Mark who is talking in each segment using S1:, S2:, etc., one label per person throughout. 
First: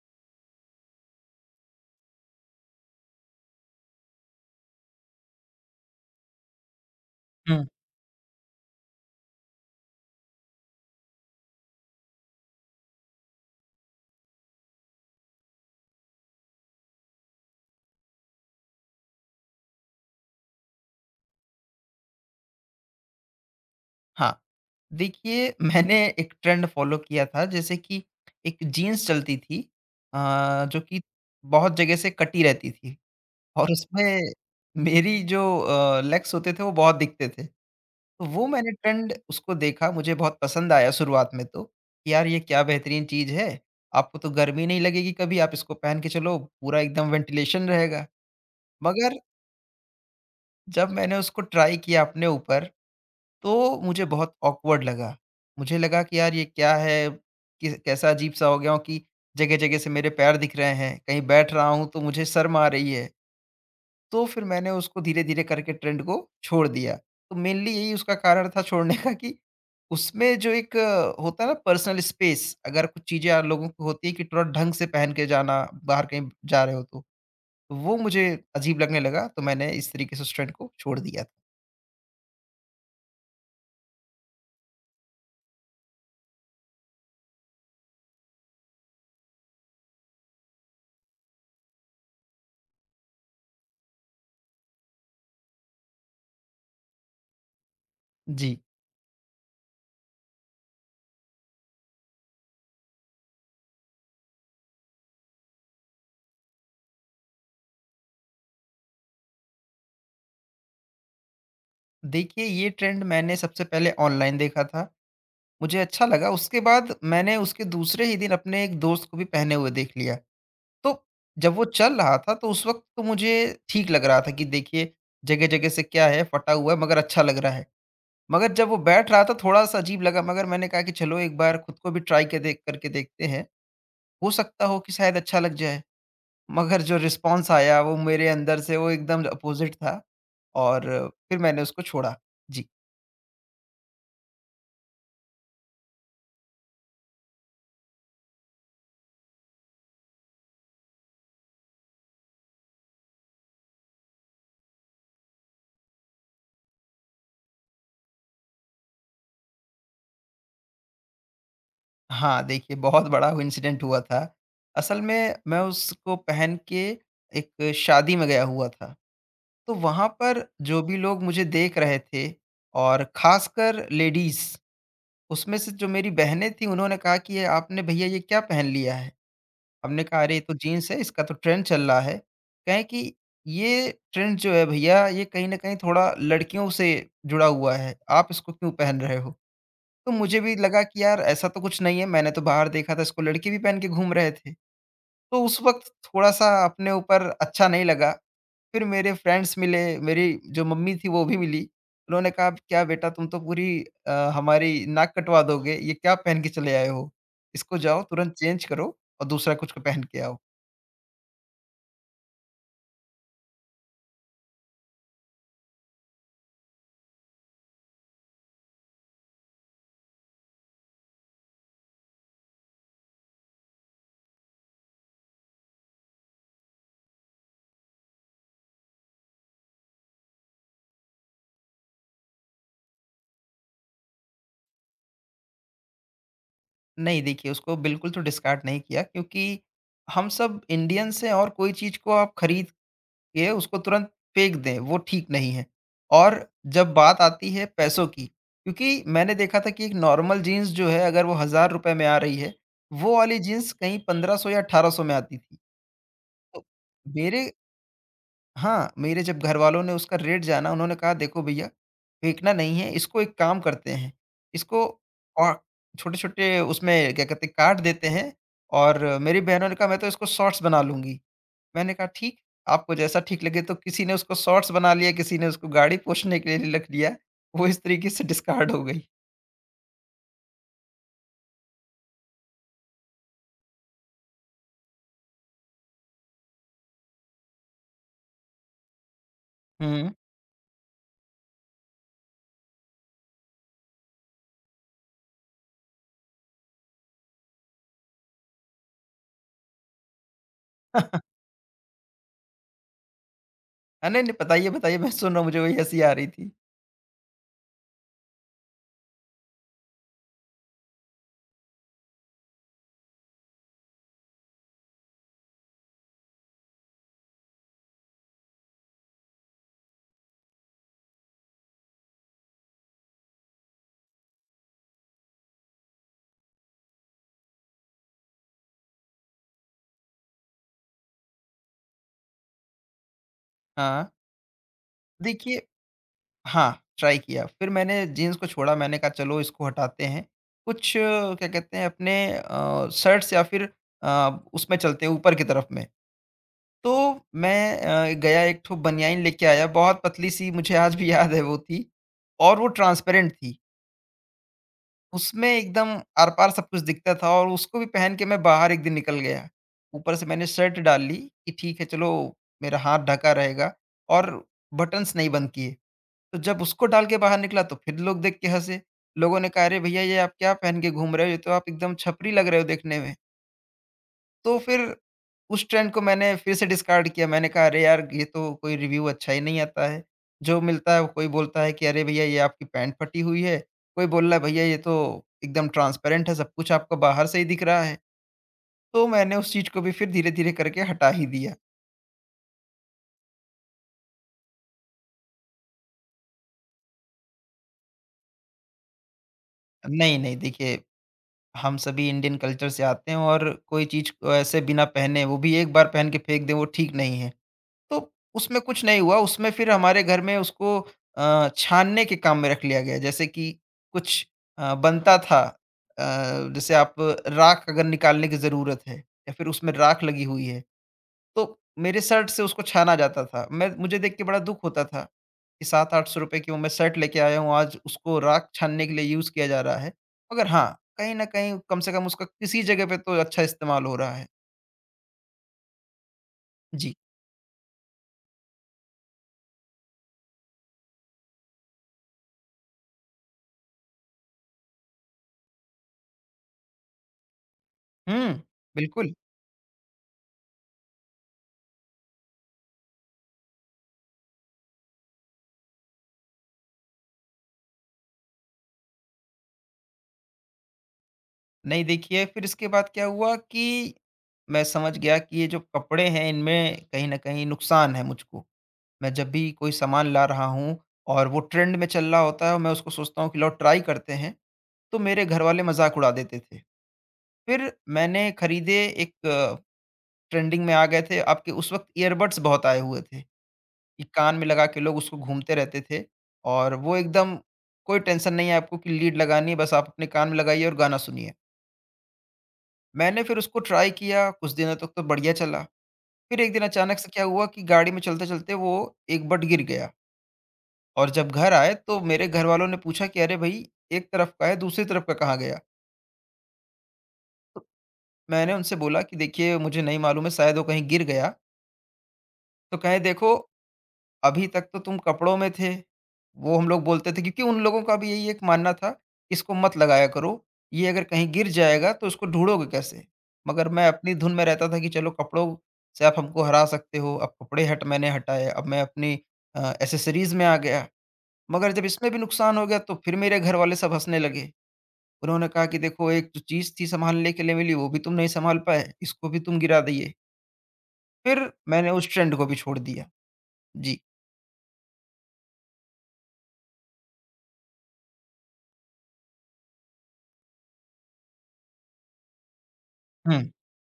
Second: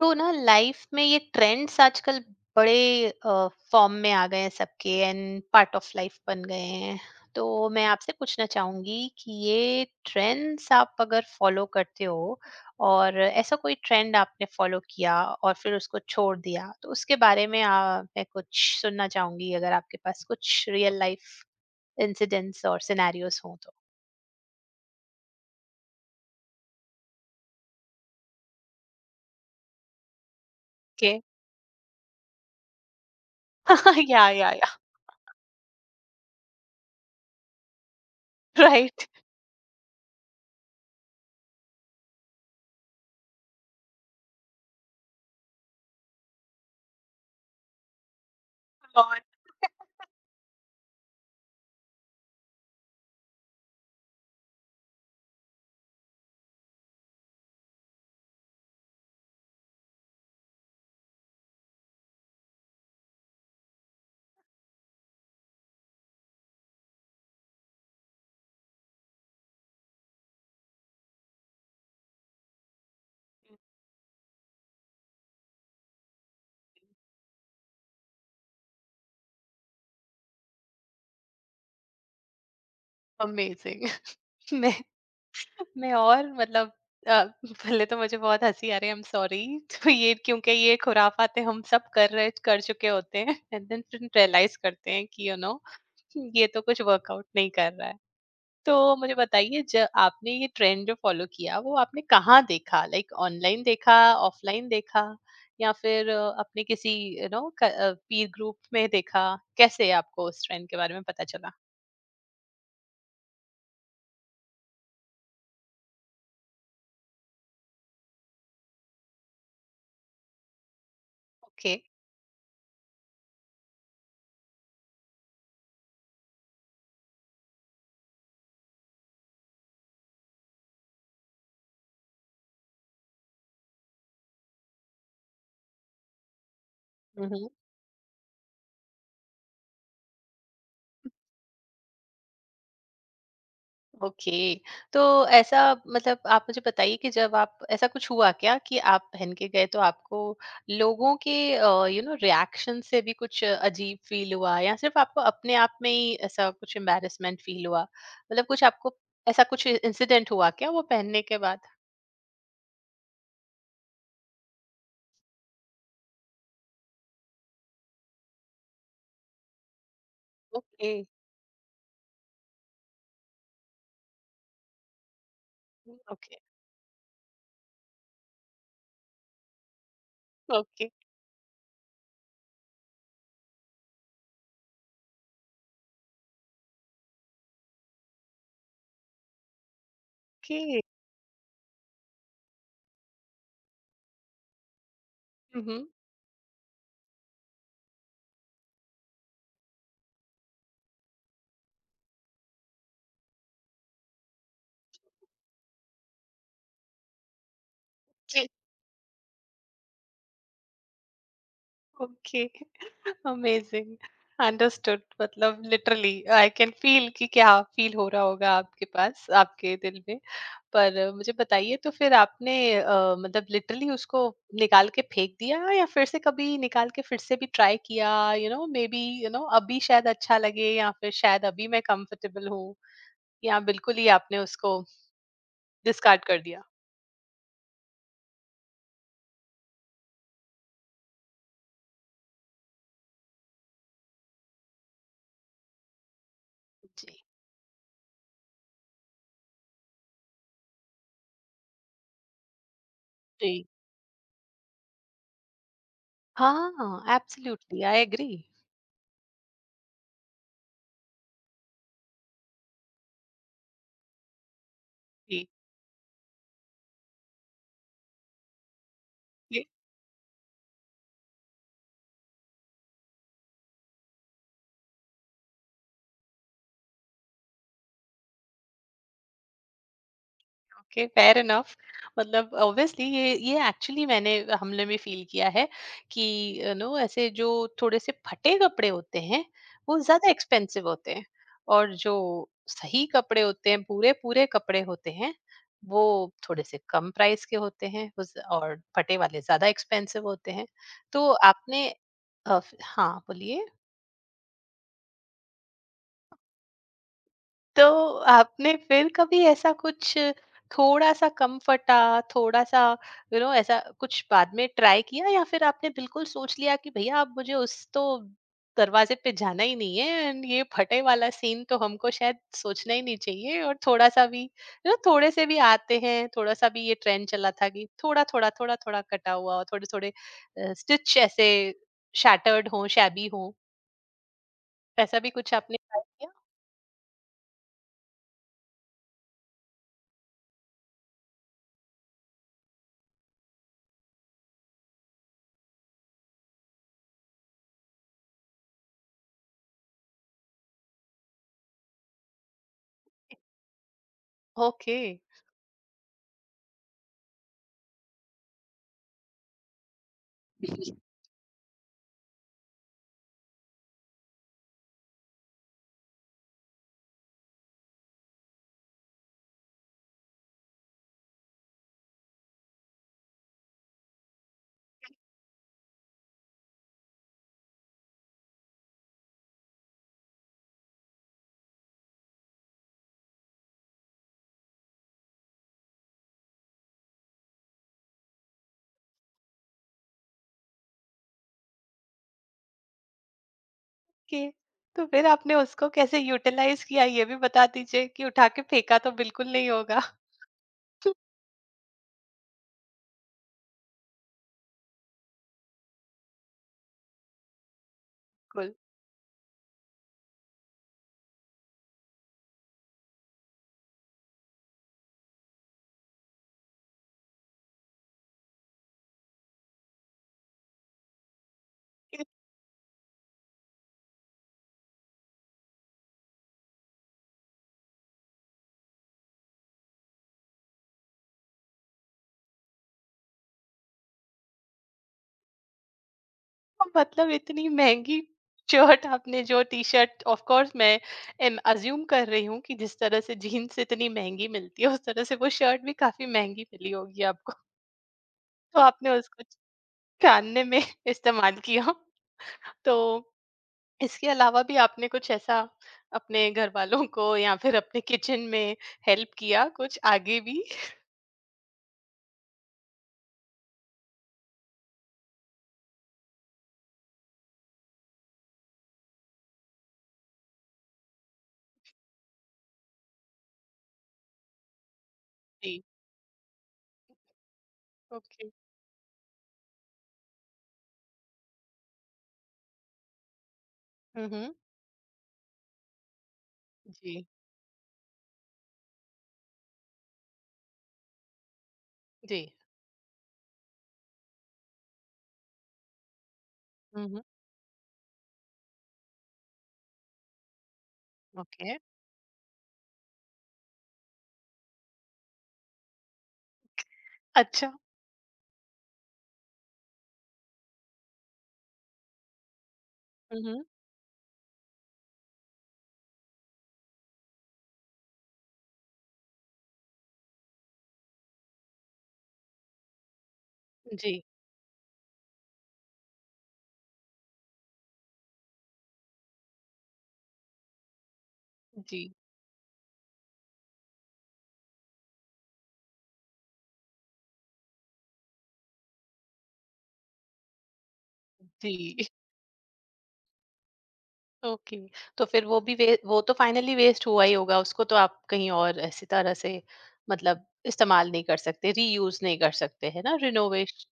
S1: तो ना लाइफ में ये ट्रेंड्स आजकल बड़े फॉर्म में आ गए हैं सबके एंड पार्ट ऑफ लाइफ बन गए हैं।
S2: हुँ।
S1: तो मैं आपसे पूछना चाहूंगी कि ये ट्रेंड्स आप अगर फॉलो करते हो और ऐसा कोई ट्रेंड आपने फॉलो किया और फिर उसको छोड़ दिया तो उसके बारे में मैं कुछ सुनना चाहूंगी, अगर आपके पास कुछ रियल लाइफ इंसिडेंट्स और सिनेरियोस हो तो।
S2: हाँ, देखिए मैंने एक ट्रेंड फ़ॉलो किया था जैसे कि एक जीन्स चलती थी, जो कि
S1: Okay.
S2: बहुत जगह से कटी रहती थी और उसमें
S1: Yeah, yeah, yeah.
S2: मेरी जो लेग्स होते थे वो बहुत दिखते थे। तो वो मैंने
S1: Right.
S2: ट्रेंड उसको देखा, मुझे बहुत पसंद आया शुरुआत में तो, कि यार ये क्या बेहतरीन चीज़ है, आपको तो गर्मी नहीं लगेगी कभी, आप इसको पहन के चलो पूरा एकदम वेंटिलेशन रहेगा। मगर
S1: गॉड।
S2: जब मैंने उसको ट्राई किया अपने ऊपर, तो मुझे बहुत ऑकवर्ड लगा। मुझे लगा कि यार ये क्या है? कि कैसा अजीब-सा हो गया हूँ कि जगह-जगह से मेरे पैर दिख रहे हैं, कहीं बैठ रहा हूँ तो मुझे शर्म आ रही है। तो फिर मैंने उसको धीरे-धीरे करके ट्रेंड को छोड़ दिया। तो मेनली यही उसका कारण था छोड़ने का कि उसमें जो एक होता है ना पर्सनल स्पेस, अगर कुछ चीज़ें आप लोगों को होती है कि थोड़ा ढंग से पहन के जाना, बाहर कहीं जा रहे हो तो। तो वो मुझे अजीब लगने लगा, तो मैंने इस तरीके से उस ट्रेंड को छोड़ दिया था।
S1: अमेजिंग। मैं और मतलब अ, पहले तो मुझे बहुत हँसी आ रही है, आई एम सॉरी। तो ये क्योंकि ये खुराफाते हम सब कर चुके होते हैं। एंड देन फिर रियलाइज करते हैं कि यू you नो know, ये तो कुछ वर्कआउट नहीं कर रहा है।
S2: जी।
S1: तो मुझे बताइए, जब आपने ये ट्रेंड जो फॉलो किया वो आपने कहाँ देखा, लाइक ऑनलाइन देखा, ऑफलाइन देखा या फिर अपने किसी यू नो पीर ग्रुप में देखा, कैसे आपको उस ट्रेंड के बारे में पता चला?
S2: देखिए, ये ट्रेंड मैंने सबसे पहले ऑनलाइन देखा था। मुझे अच्छा लगा, उसके बाद मैंने उसके दूसरे ही दिन अपने एक दोस्त को भी पहने हुए देख लिया। तो जब वो
S1: ओके।
S2: चल रहा था, तो उस वक़्त तो मुझे ठीक लग रहा था कि देखिए, जगह-जगह से क्या है, फटा हुआ है, मगर अच्छा लग रहा है। मगर जब वो बैठ रहा था, थोड़ा-सा अजीब लगा, मगर मैंने कहा कि चलो एक बार खुद को भी ट्राई के देख करके देखते हैं। हो सकता हो कि शायद अच्छा लग जाए। मगर जो
S1: हुँ।
S2: रिस्पॉन्स आया, वो मेरे अंदर से वो एकदम अपोज़िट था, और फिर मैंने उसको छोड़ा। जी।
S1: ओके, तो ऐसा मतलब आप मुझे बताइए कि जब आप ऐसा कुछ हुआ क्या कि आप पहन के गए तो आपको लोगों के यू नो रिएक्शन से भी कुछ अजीब फ़ील हुआ या सिर्फ़ आपको अपने आप में ही ऐसा कुछ एम्बैरेसमेंट फ़ील हुआ? मतलब कुछ आपको ऐसा कुछ इंसिडेंट हुआ क्या वो पहनने के बाद?
S2: हाँ, देखिए बहुत बड़ा वो इंसिडेंट हुआ था। असल में मैं उसको पहन के एक शादी में गया हुआ था। तो वहाँ पर जो
S1: ओके।
S2: भी लोग मुझे देख रहे थे, और ख़ासकर लेडीज़, उसमें से जो मेरी
S1: ओके।
S2: बहनें थीं उन्होंने कहा कि ये आपने भैया ये क्या पहन लिया है? हमने कहा अरे ये तो
S1: ओके।
S2: जीन्स है, इसका तो ट्रेंड चल रहा है। कहें कि ये ट्रेंड जो है भैया ये कहीं न कहीं थोड़ा लड़कियों से जुड़ा हुआ है, आप इसको क्यों पहन रहे हो? तो मुझे भी
S1: ओके।
S2: लगा कि यार ऐसा तो कुछ नहीं है, मैंने तो बाहर देखा था इसको लड़के भी पहन के घूम रहे थे। तो उस
S1: हुँ, हुँ।
S2: वक़्त थोड़ा-सा अपने ऊपर अच्छा नहीं लगा, फिर मेरे फ्रेंड्स मिले, मेरी जो मम्मी थी वो भी मिली। उन्होंने कहा, "क्या बेटा तुम तो पूरी हमारी नाक कटवा दोगे, ये क्या पहन के चले आए हो? इसको जाओ तुरंत चेंज करो और दूसरा कुछ को पहन के आओ।"
S1: ओके। अमेजिंग। अंडरस्टूड, मतलब लिटरली आई कैन फील कि क्या फील हो रहा होगा आपके पास आपके दिल में। पर मुझे बताइए, तो फिर आपने मतलब लिटरली उसको निकाल के फेंक दिया या फिर से कभी निकाल के फिर से भी ट्राई किया, you know maybe you know अभी शायद अच्छा लगे या फिर शायद अभी मैं कंफर्टेबल हूँ, या बिल्कुल ही आपने उसको डिस्कार्ड कर दिया?
S2: नहीं देखिए उसको बिल्कुल तो डिस्कार्ड नहीं किया, क्योंकि हम सब इंडियंस हैं और कोई चीज़ को आप खरीद के उसको तुरंत फेंक दें, वो ठीक नहीं है। और जब
S1: जी।
S2: बात आती है पैसों की, क्योंकि मैंने देखा था कि एक नॉर्मल जीन्स जो है अगर वो ₹1000 में आ रही है, वो वाली
S1: जी।
S2: जीन्स कहीं 1500 या 1800 में आती थी। तो
S1: हाँ,
S2: मेरे
S1: एब्सोल्युटली आई एग्री।
S2: हाँ, मेरे जब घरवालों ने उसका रेट जाना उन्होंने कहा देखो भैया, फेंकना नहीं है इसको, एक काम करते हैं, इसको औ छोटे-छोटे उसमें क्या कहते हैं काट देते हैं, और मेरी
S1: जी।
S2: बहनों ने कहा मैं तो इसको शॉर्ट्स बना लूँगी। मैंने कहा, "ठीक, आपको जैसा ठीक लगे।" तो किसी ने उसको शॉर्ट्स बना लिया, किसी ने उसको गाड़ी पोंछने के लिए रख लिया। वो इस तरीके से डिस्कार्ड हो गई।
S1: Okay, fair enough. मतलब ऑब्वियसली ये एक्चुअली मैंने हमले में फील किया है कि यू नो ऐसे जो थोड़े से फटे कपड़े होते हैं वो
S2: हुँ।
S1: ज्यादा एक्सपेंसिव होते हैं, और जो सही कपड़े होते हैं, पूरे पूरे कपड़े होते हैं, वो थोड़े से कम प्राइस के होते हैं और फटे वाले ज्यादा एक्सपेंसिव होते हैं। तो आपने हाँ बोलिए।
S2: हाँ, नहीं, नहीं, बताइए, बताइए, मैं सुन रहा हूँ, मुझे वही हँसी आ रही थी।
S1: तो आपने फिर कभी ऐसा कुछ थोड़ा-सा कम फटा, थोड़ा-सा यू नो ऐसा कुछ बाद में ट्राई किया, या फिर आपने बिल्कुल सोच लिया कि भैया अब मुझे उस तो दरवाजे पे जाना ही नहीं है, एंड ये फटे वाला सीन तो हमको शायद सोचना ही नहीं चाहिए, और थोड़ा-सा भी यू नो थोड़े से भी आते हैं, थोड़ा-सा भी ये ट्रेंड चला था कि थोड़ा-थोड़ा, थोड़ा-थोड़ा कटा हुआ और थोड़े-थोड़े स्टिच ऐसे शैटर्ड हों, शैबी हों,
S2: हाँ।
S1: ऐसा भी कुछ
S2: देखिए,
S1: आपने ट्राई किया?
S2: हाँ, ट्राई किया। फिर मैंने जीन्स को छोड़ा, मैंने कहा, "चलो, इसको हटाते हैं। कुछ क्या कहते हैं अपने शर्ट्स या फिर उसमें चलते हैं, ऊपर की तरफ में।" तो मैं गया, एक ठो बनियान लेके आया, बहुत पतली-सी, मुझे आज भी याद है वो थी, और वो ट्रांसपेरेंट थी।
S1: ओके।
S2: उसमें एकदम आर-पार सब कुछ दिखता था, और उसको भी पहन के मैं बाहर एक दिन निकल गया। ऊपर से मैंने शर्ट डाल ली कि ठीक है चलो मेरा हाथ ढका रहेगा, और बटन्स नहीं बंद किए। तो जब उसको डाल के बाहर निकला तो फिर लोग देख के हँसे। लोगों ने कहा, "अरे भैया ये आप क्या पहन के घूम रहे हो? ये तो आप एकदम छपरी लग रहे हो देखने में।" तो फिर उस ट्रेंड को मैंने फिर से डिस्कार्ड किया। मैंने कहा, "अरे यार! ये तो कोई रिव्यू अच्छा ही नहीं आता है। जो मिलता है कोई बोलता है कि अरे भैया ये आपकी पैंट फटी हुई है। कोई बोल रहा है भैया ये तो एकदम ट्रांसपेरेंट है, सब कुछ आपको बाहर से ही दिख रहा है।" तो मैंने उस चीज़ को भी फिर धीरे-धीरे करके हटा ही दिया।
S1: ओके, तो फिर आपने उसको कैसे यूटिलाइज किया ये भी बता दीजिए, कि उठा के फेंका तो बिल्कुल नहीं होगा।
S2: नहीं, नहीं देखिए हम सभी इंडियन कल्चर से आते हैं, और कोई चीज़ को ऐसे बिना पहने वो भी एक बार पहन के फेंक दें, वो ठीक नहीं है। तो उसमें
S1: बिल्कुल।
S2: कुछ नहीं हुआ, उसमें फिर हमारे घर में उसको छानने के काम में रख लिया गया। जैसे कि कुछ बनता था, अ, जैसे आप राख अगर निकालने की ज़रूरत है या फिर उसमें राख लगी हुई है, तो मेरे शर्ट
S1: इतना।
S2: से उसको छाना जाता था। मैं, मुझे देख के बड़ा दुःख होता था कि 700-800 रुपए की वो मैं शर्ट लेके आया हूँ, आज उसको राख छानने के लिए यूज़ किया जा रहा है। मगर हाँ, कहीं न कहीं कम से कम उसका किसी जगह पे तो अच्छा इस्तेमाल हो रहा है। जी।
S1: मतलब इतनी महंगी शर्ट, आपने जो टी शर्ट, ऑफ कोर्स मैं अज्यूम कर रही हूँ कि जिस तरह से जीन्स इतनी महंगी मिलती है उस तरह से वो शर्ट भी काफी महंगी मिली होगी आपको,
S2: हुँ,
S1: तो आपने
S2: बिल्कुल।
S1: उसको छानने में इस्तेमाल किया। तो इसके अलावा भी आपने कुछ ऐसा अपने घर वालों को या फिर अपने किचन में हेल्प किया कुछ आगे भी?
S2: नहीं देखिए फिर इसके बाद क्या हुआ कि मैं समझ गया कि ये जो कपड़े हैं इनमें कहीं न कहीं नुकसान है मुझको। मैं जब भी कोई सामान ला रहा हूँ और वो ट्रेंड में चल रहा होता है और मैं उसको सोचता हूँ कि लाओ ट्राई करते हैं, तो मेरे घरवाले मज़ाक उड़ा देते थे। फिर मैंने
S1: जी।
S2: खरीदे एक, ट्रेंडिंग में आ गए थे आपके उस वक़्त ईयरबड्स बहुत आए हुए थे, कि
S1: हुँ,
S2: कान में
S1: हुँ।
S2: लगा के लोग उसको घूमते रहते थे, और वो
S1: जी,
S2: एकदम कोई टेंशन नहीं है आपको कि लीड लगानी है, बस आप अपने कान में लगाइए और गाना सुनिए।
S1: जी।
S2: मैंने फिर उसको ट्राई किया, कुछ दिनों तक तो बढ़िया चला। फिर एक दिन अचानक
S1: हुँ,
S2: से
S1: हुँ।
S2: क्या हुआ कि गाड़ी में चलते-चलते वो एक बट गिर गया, और जब घर
S1: ओके।
S2: आए तो मेरे घरवालों ने पूछा कि अरे भई! एक तरफ का है, दूसरी तरफ का कहाँ गया? तो
S1: अच्छा।
S2: मैंने उनसे बोला कि देखिए मुझे नहीं मालूम है, शायद वो कहीं गिर गया। तो कहें देखो
S1: हुँ, हुँ।
S2: अभी तक तो तुम कपड़ों में थे। वो हम लोग बोलते थे क्योंकि उन लोगों का भी यही एक मानना था, इसको मत लगाया करो, ये अगर कहीं गिर जाएगा तो उसको ढूँढोगे कैसे? मगर मैं अपनी
S1: जी,
S2: धुन में रहता था कि चलो कपड़ों से आप हमको हरा सकते हो, अब कपड़े हट मैंने हटाए, अब मैं अपनी एक्सेसरीज़ में आ गया। मगर जब
S1: जी,
S2: इसमें भी नुकसान हो गया तो फिर मेरे घरवाले सब हँसने लगे। उन्होंने कहा कि देखो एक जो चीज़ थी सँभालने के लिए मिली वो भी तुम नहीं सँभाल पाए, इसको भी तुम गिरा दिए। फिर मैंने
S1: जी।
S2: उस ट्रेंड को भी छोड़ दिया। जी।
S1: ओके, तो फिर वो भी वे वो तो फाइनली वेस्ट हुआ ही होगा, उसको तो आप कहीं और ऐसी तरह से मतलब इस्तेमाल नहीं कर सकते, रीयूज़ नहीं कर सकते, है ना?
S2: हुँ।
S1: रिनोवेश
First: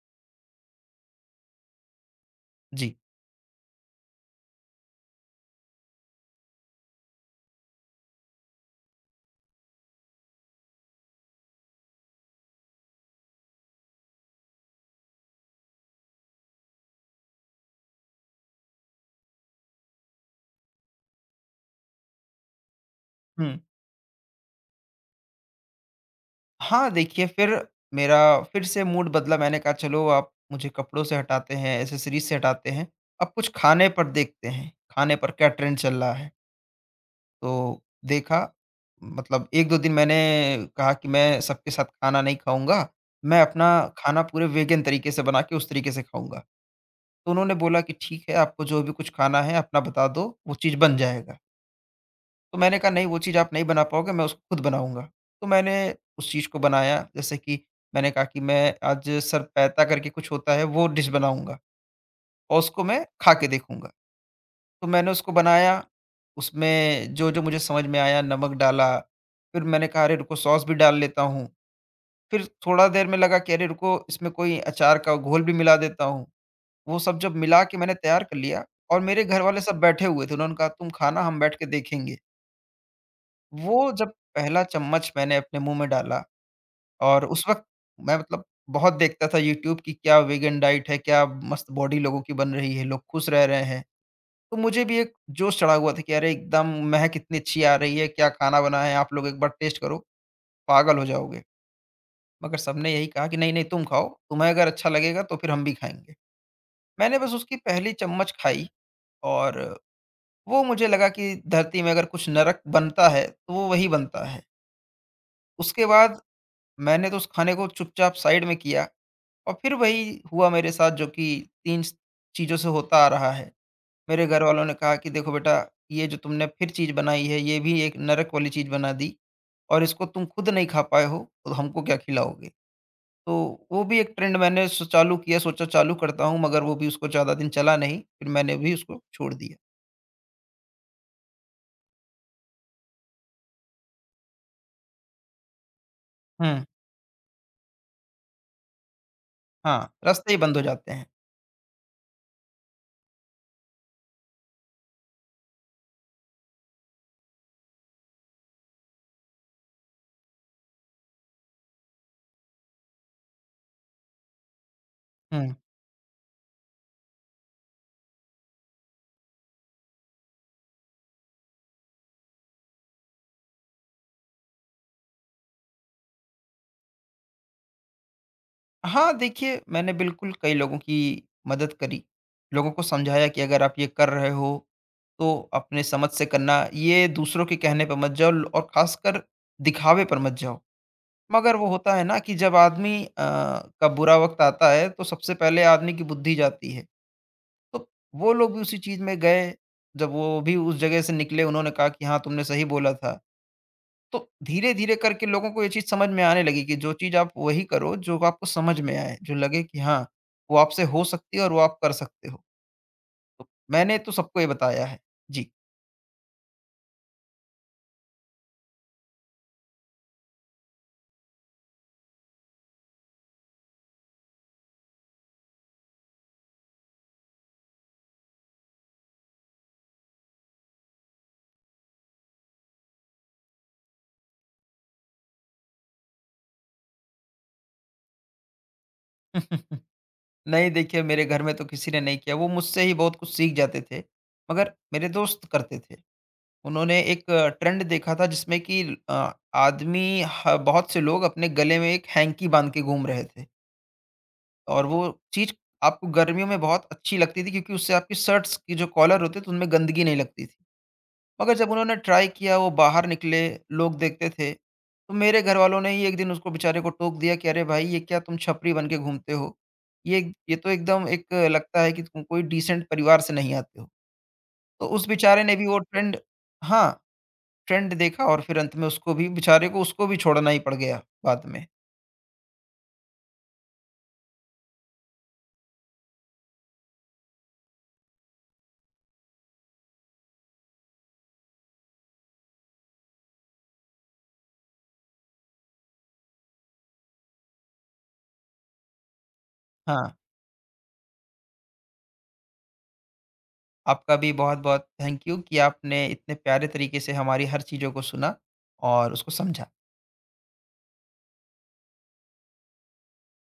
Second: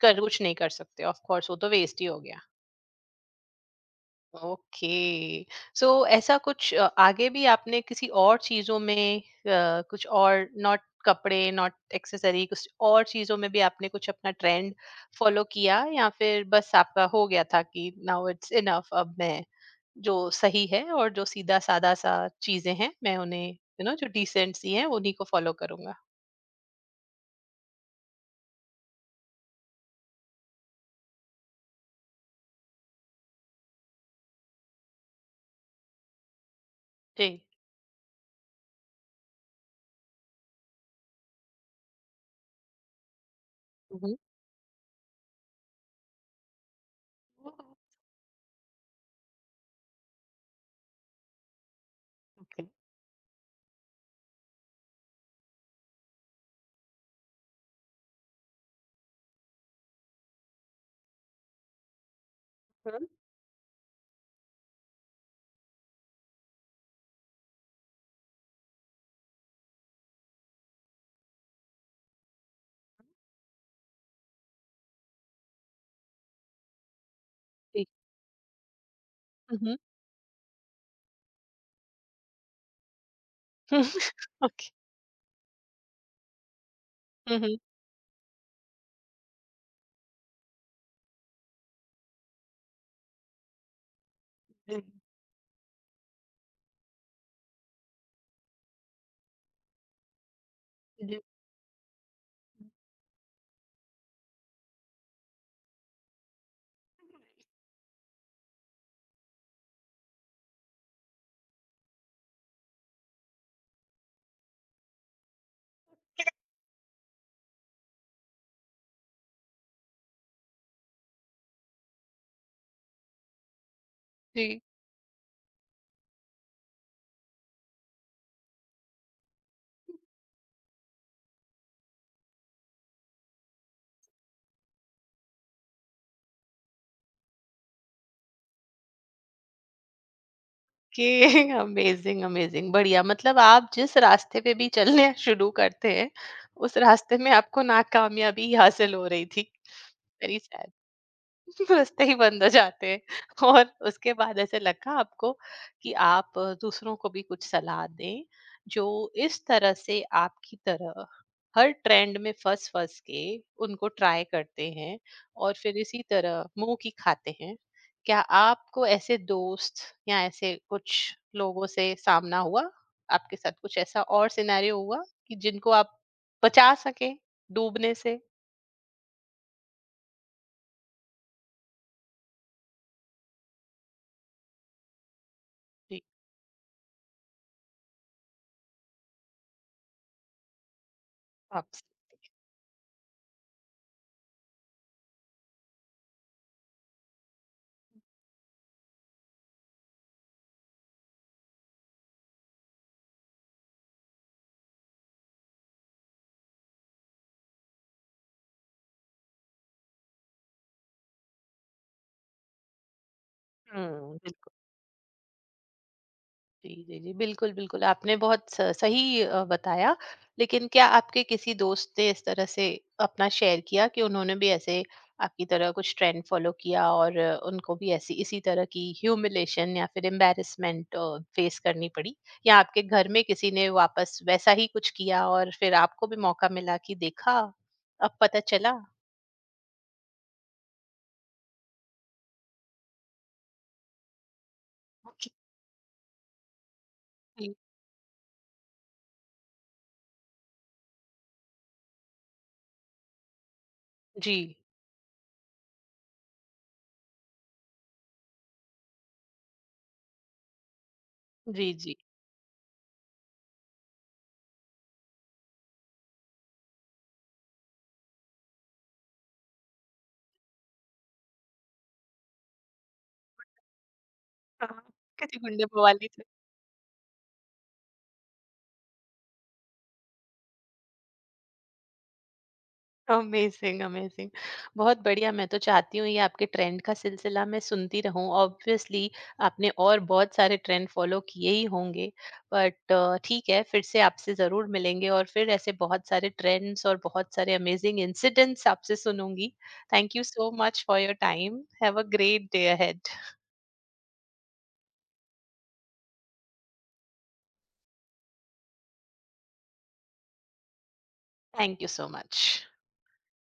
S1: कर कुछ नहीं कर सकते, ऑफ़ कोर्स वो तो वेस्ट ही हो गया।
S2: जी।
S1: ओके। सो ऐसा कुछ आगे भी आपने किसी और चीजों में कुछ और नॉट कपड़े नॉट एक्सेसरी कुछ और चीजों में भी आपने कुछ अपना ट्रेंड फॉलो किया, या फिर बस आपका हो गया था कि नाउ इट्स इनफ, अब मैं जो सही है और जो सीधा सादा सा चीजें हैं मैं उन्हें
S2: हुँ।
S1: यू नो जो डिसेंट सी हैं उन्हीं को फॉलो करूंगा?
S2: हाँ, देखिए फिर मेरा फिर से मूड बदला, मैंने कहा चलो आप मुझे कपड़ों से हटाते हैं, एक्सेसरीज़ से हटाते हैं, अब कुछ खाने पर देखते हैं, खाने पर क्या ट्रेंड चल रहा है।
S1: जी।
S2: तो देखा मतलब 1-2 दिन मैंने कहा कि मैं सबके साथ खाना नहीं खाऊँगा, मैं अपना
S1: हम्म।
S2: खाना पूरे वेगन तरीके से बना के उस तरीके से खाऊँगा। तो उन्होंने बोला कि ठीक है आपको जो भी कुछ खाना है अपना बता दो, वो चीज़ बन जाएगा। तो
S1: ओके।
S2: मैंने कहा नहीं वो चीज़ आप नहीं बना पाओगे, मैं उसको खुद बनाऊँगा। तो मैंने उस चीज़ को बनाया जैसे कि मैंने कहा कि मैं आज सरपैता करके कुछ होता है वो डिश बनाऊँगा, और उसको
S1: हाँ।
S2: मैं खा के देखूँगा। तो मैंने उसको बनाया, उसमें जो-जो मुझे समझ में आया नमक डाला, फिर मैंने कहा अरे रुको सॉस भी डाल लेता हूँ। फिर थोड़ा देर में लगा कि अरे रुको इसमें कोई अचार का घोल भी मिला देता हूँ। वो सब जब मिला के
S1: जी।
S2: मैंने तैयार कर लिया, और मेरे घर वाले
S1: हम्म।
S2: सब बैठे हुए थे। उन्होंने कहा तुम खाना हम बैठ के देखेंगे। वो जब पहला
S1: ओके।
S2: चम्मच मैंने अपने मुँह में डाला, और उस
S1: हम्म।
S2: वक़्त मैं मतलब बहुत देखता था यूट्यूब की क्या वीगन डाइट है, क्या मस्त बॉडी लोगों की बन रही है, लोग खुश रह रहे हैं। तो
S1: जी।
S2: मुझे भी एक जोश चढ़ा हुआ था कि अरे एकदम महक इतनी अच्छी आ रही है, क्या खाना बना है, आप लोग एक बार टेस्ट करो, पागल हो
S1: जी।
S2: जाओगे। मगर सबने यही कहा कि नहीं-नहीं तुम खाओ, तुम्हें अगर अच्छा लगेगा तो फिर हम भी खाएँगे। मैंने बस उसकी पहली चम्मच खाई, और वो मुझे लगा कि धरती में अगर कुछ नरक बनता है, तो वो वही बनता है। उसके बाद मैंने तो उस खाने को चुपचाप साइड में किया, और फिर वही हुआ मेरे साथ जो कि 3 स चीज़ों से होता आ रहा है। मेरे घर
S1: जी।
S2: वालों ने कहा कि देखो बेटा ये जो तुमने फिर चीज़ बनाई है ये भी एक नरक वाली चीज़ बना दी, और इसको तुम खुद नहीं खा पाए हो, तो हमको क्या खिलाओगे? तो वो भी एक ट्रेंड मैंने स चालू किया, सोचा चालू करता हूँ, मगर वो भी उसको ज़्यादा दिन चला नहीं, फिर मैंने भी उसको छोड़ दिया।
S1: ओके। अमेजिंग, अमेजिंग, बढ़िया। मतलब आप जिस रास्ते पे भी चलने शुरू करते हैं
S2: हुँ,
S1: उस रास्ते में आपको नाकामयाबी ही हासिल हो रही थी।
S2: हाँ, रास्ते ही
S1: वेरी
S2: बंद हो
S1: सैड।
S2: जाते हैं।
S1: रास्ते ही बंद हो जाते हैं। और उसके बाद ऐसे लगा आपको कि आप दूसरों को भी कुछ सलाह दें, जो इस तरह से आपकी तरह हर ट्रेंड में फंस फंस के उनको ट्राई करते हैं
S2: हुँ।
S1: और फिर इसी तरह मुंह की खाते हैं। क्या आपको ऐसे दोस्त या ऐसे कुछ लोगों से सामना हुआ, आपके साथ कुछ ऐसा और सिनेरियो हुआ कि जिनको आप बचा सके डूबने से?
S2: हाँ, देखिए मैंने बिल्कुल कई लोगों की मदद करी। लोगों को समझाया कि अगर आप ये कर रहे हो, तो अपने
S1: जी।
S2: समझ से करना, ये दूसरों के कहने पे मत जाओ, और ख़ासकर दिखावे पर मत जाओ। मगर
S1: आप।
S2: वो होता है ना कि जब आदमी का बुरा वक़्त आता है, तो सबसे पहले आदमी की बुद्धि जाती है। तो वो लोग भी उसी चीज़ में गए, जब वो भी उस जगह से निकले उन्होंने कहा कि हाँ, तुमने सही बोला था। तो धीरे-धीरे करके लोगों को ये चीज़ समझ में आने लगी कि जो चीज़ आप वही करो जो आपको समझ में आए, जो लगे कि हाँ, वो आपसे हो सकती है और वो आप कर सकते हो। तो मैंने तो
S1: हम्म।
S2: सबको ये बताया है। जी।
S1: जी, जी, जी। बिल्कुल, बिल्कुल, आपने बहुत स सही बताया, लेकिन क्या आपके किसी दोस्त ने इस तरह से अपना शेयर किया कि उन्होंने भी ऐसे आपकी तरह कुछ ट्रेंड फ़ॉलो किया और उनको भी ऐसी इसी तरह की ह्यूमिलिएशन या फिर एम्बैरेसमेंट फ़ेस करनी पड़ी? या आपके घर में किसी ने वापस वैसा ही कुछ किया और फिर आपको भी मौका मिला कि देखा, अब पता चला?
S2: नहीं देखिए मेरे घर में तो किसी ने नहीं किया, वो मुझसे ही बहुत कुछ सीख जाते थे, मगर मेरे
S1: जी,
S2: दोस्त करते थे। उन्होंने एक ट्रेंड देखा था जिसमें कि आदमी ह बहुत से लोग अपने गले में एक हैंकी बाँध के घूम रहे थे।
S1: जी,
S2: और वो चीज़ आपको गर्मियों में बहुत अच्छी लगती थी क्योंकि उससे आपकी शर्ट्स की जो कॉलर होते थे उनमें गंदगी नहीं लगती थी। मगर जब
S1: जी,
S2: उन्होंने
S1: जी।
S2: ट्राई किया वो बाहर निकले, लोग देखते थे, तो मेरे घरवालों ने ही एक दिन उसको बेचारे को टोक दिया कि अरे भाई ये क्या तुम छपरी बन के घूमते हो? ये ये तो एकदम एक लगता है कि तुम कोई डिसेंट परिवार से नहीं आते हो।
S1: हाँ।
S2: तो उस
S1: कैसी
S2: बेचारे ने
S1: गुंडे
S2: भी वो
S1: बवाली।
S2: ट्रेंड, हाँ, ट्रेंड देखा, और फिर अंत में उसको भी बेचारे को उसको भी छोड़ना ही पड़ गया बाद में।
S1: अमेजिंग, अमेजिंग, बहुत बढ़िया। मैं तो चाहती हूँ ये आपके ट्रेंड का सिलसिला मैं सुनती रहूं। ऑब्वियसली आपने और बहुत सारे ट्रेंड फॉलो किए ही होंगे, बट ठीक है, फिर से आपसे ज़रूर मिलेंगे और फिर ऐसे बहुत सारे ट्रेंड्स और बहुत सारे अमेजिंग इंसिडेंट्स आपसे सुनूंगी।
S2: हाँ।
S1: Thank you so much for your time, have a great day ahead.
S2: आपका भी बहुत-बहुत थैंक यू कि आपने इतने प्यारे तरीके से हमारी हर चीज़ों को सुना और उसको समझा।
S1: Thank you so much.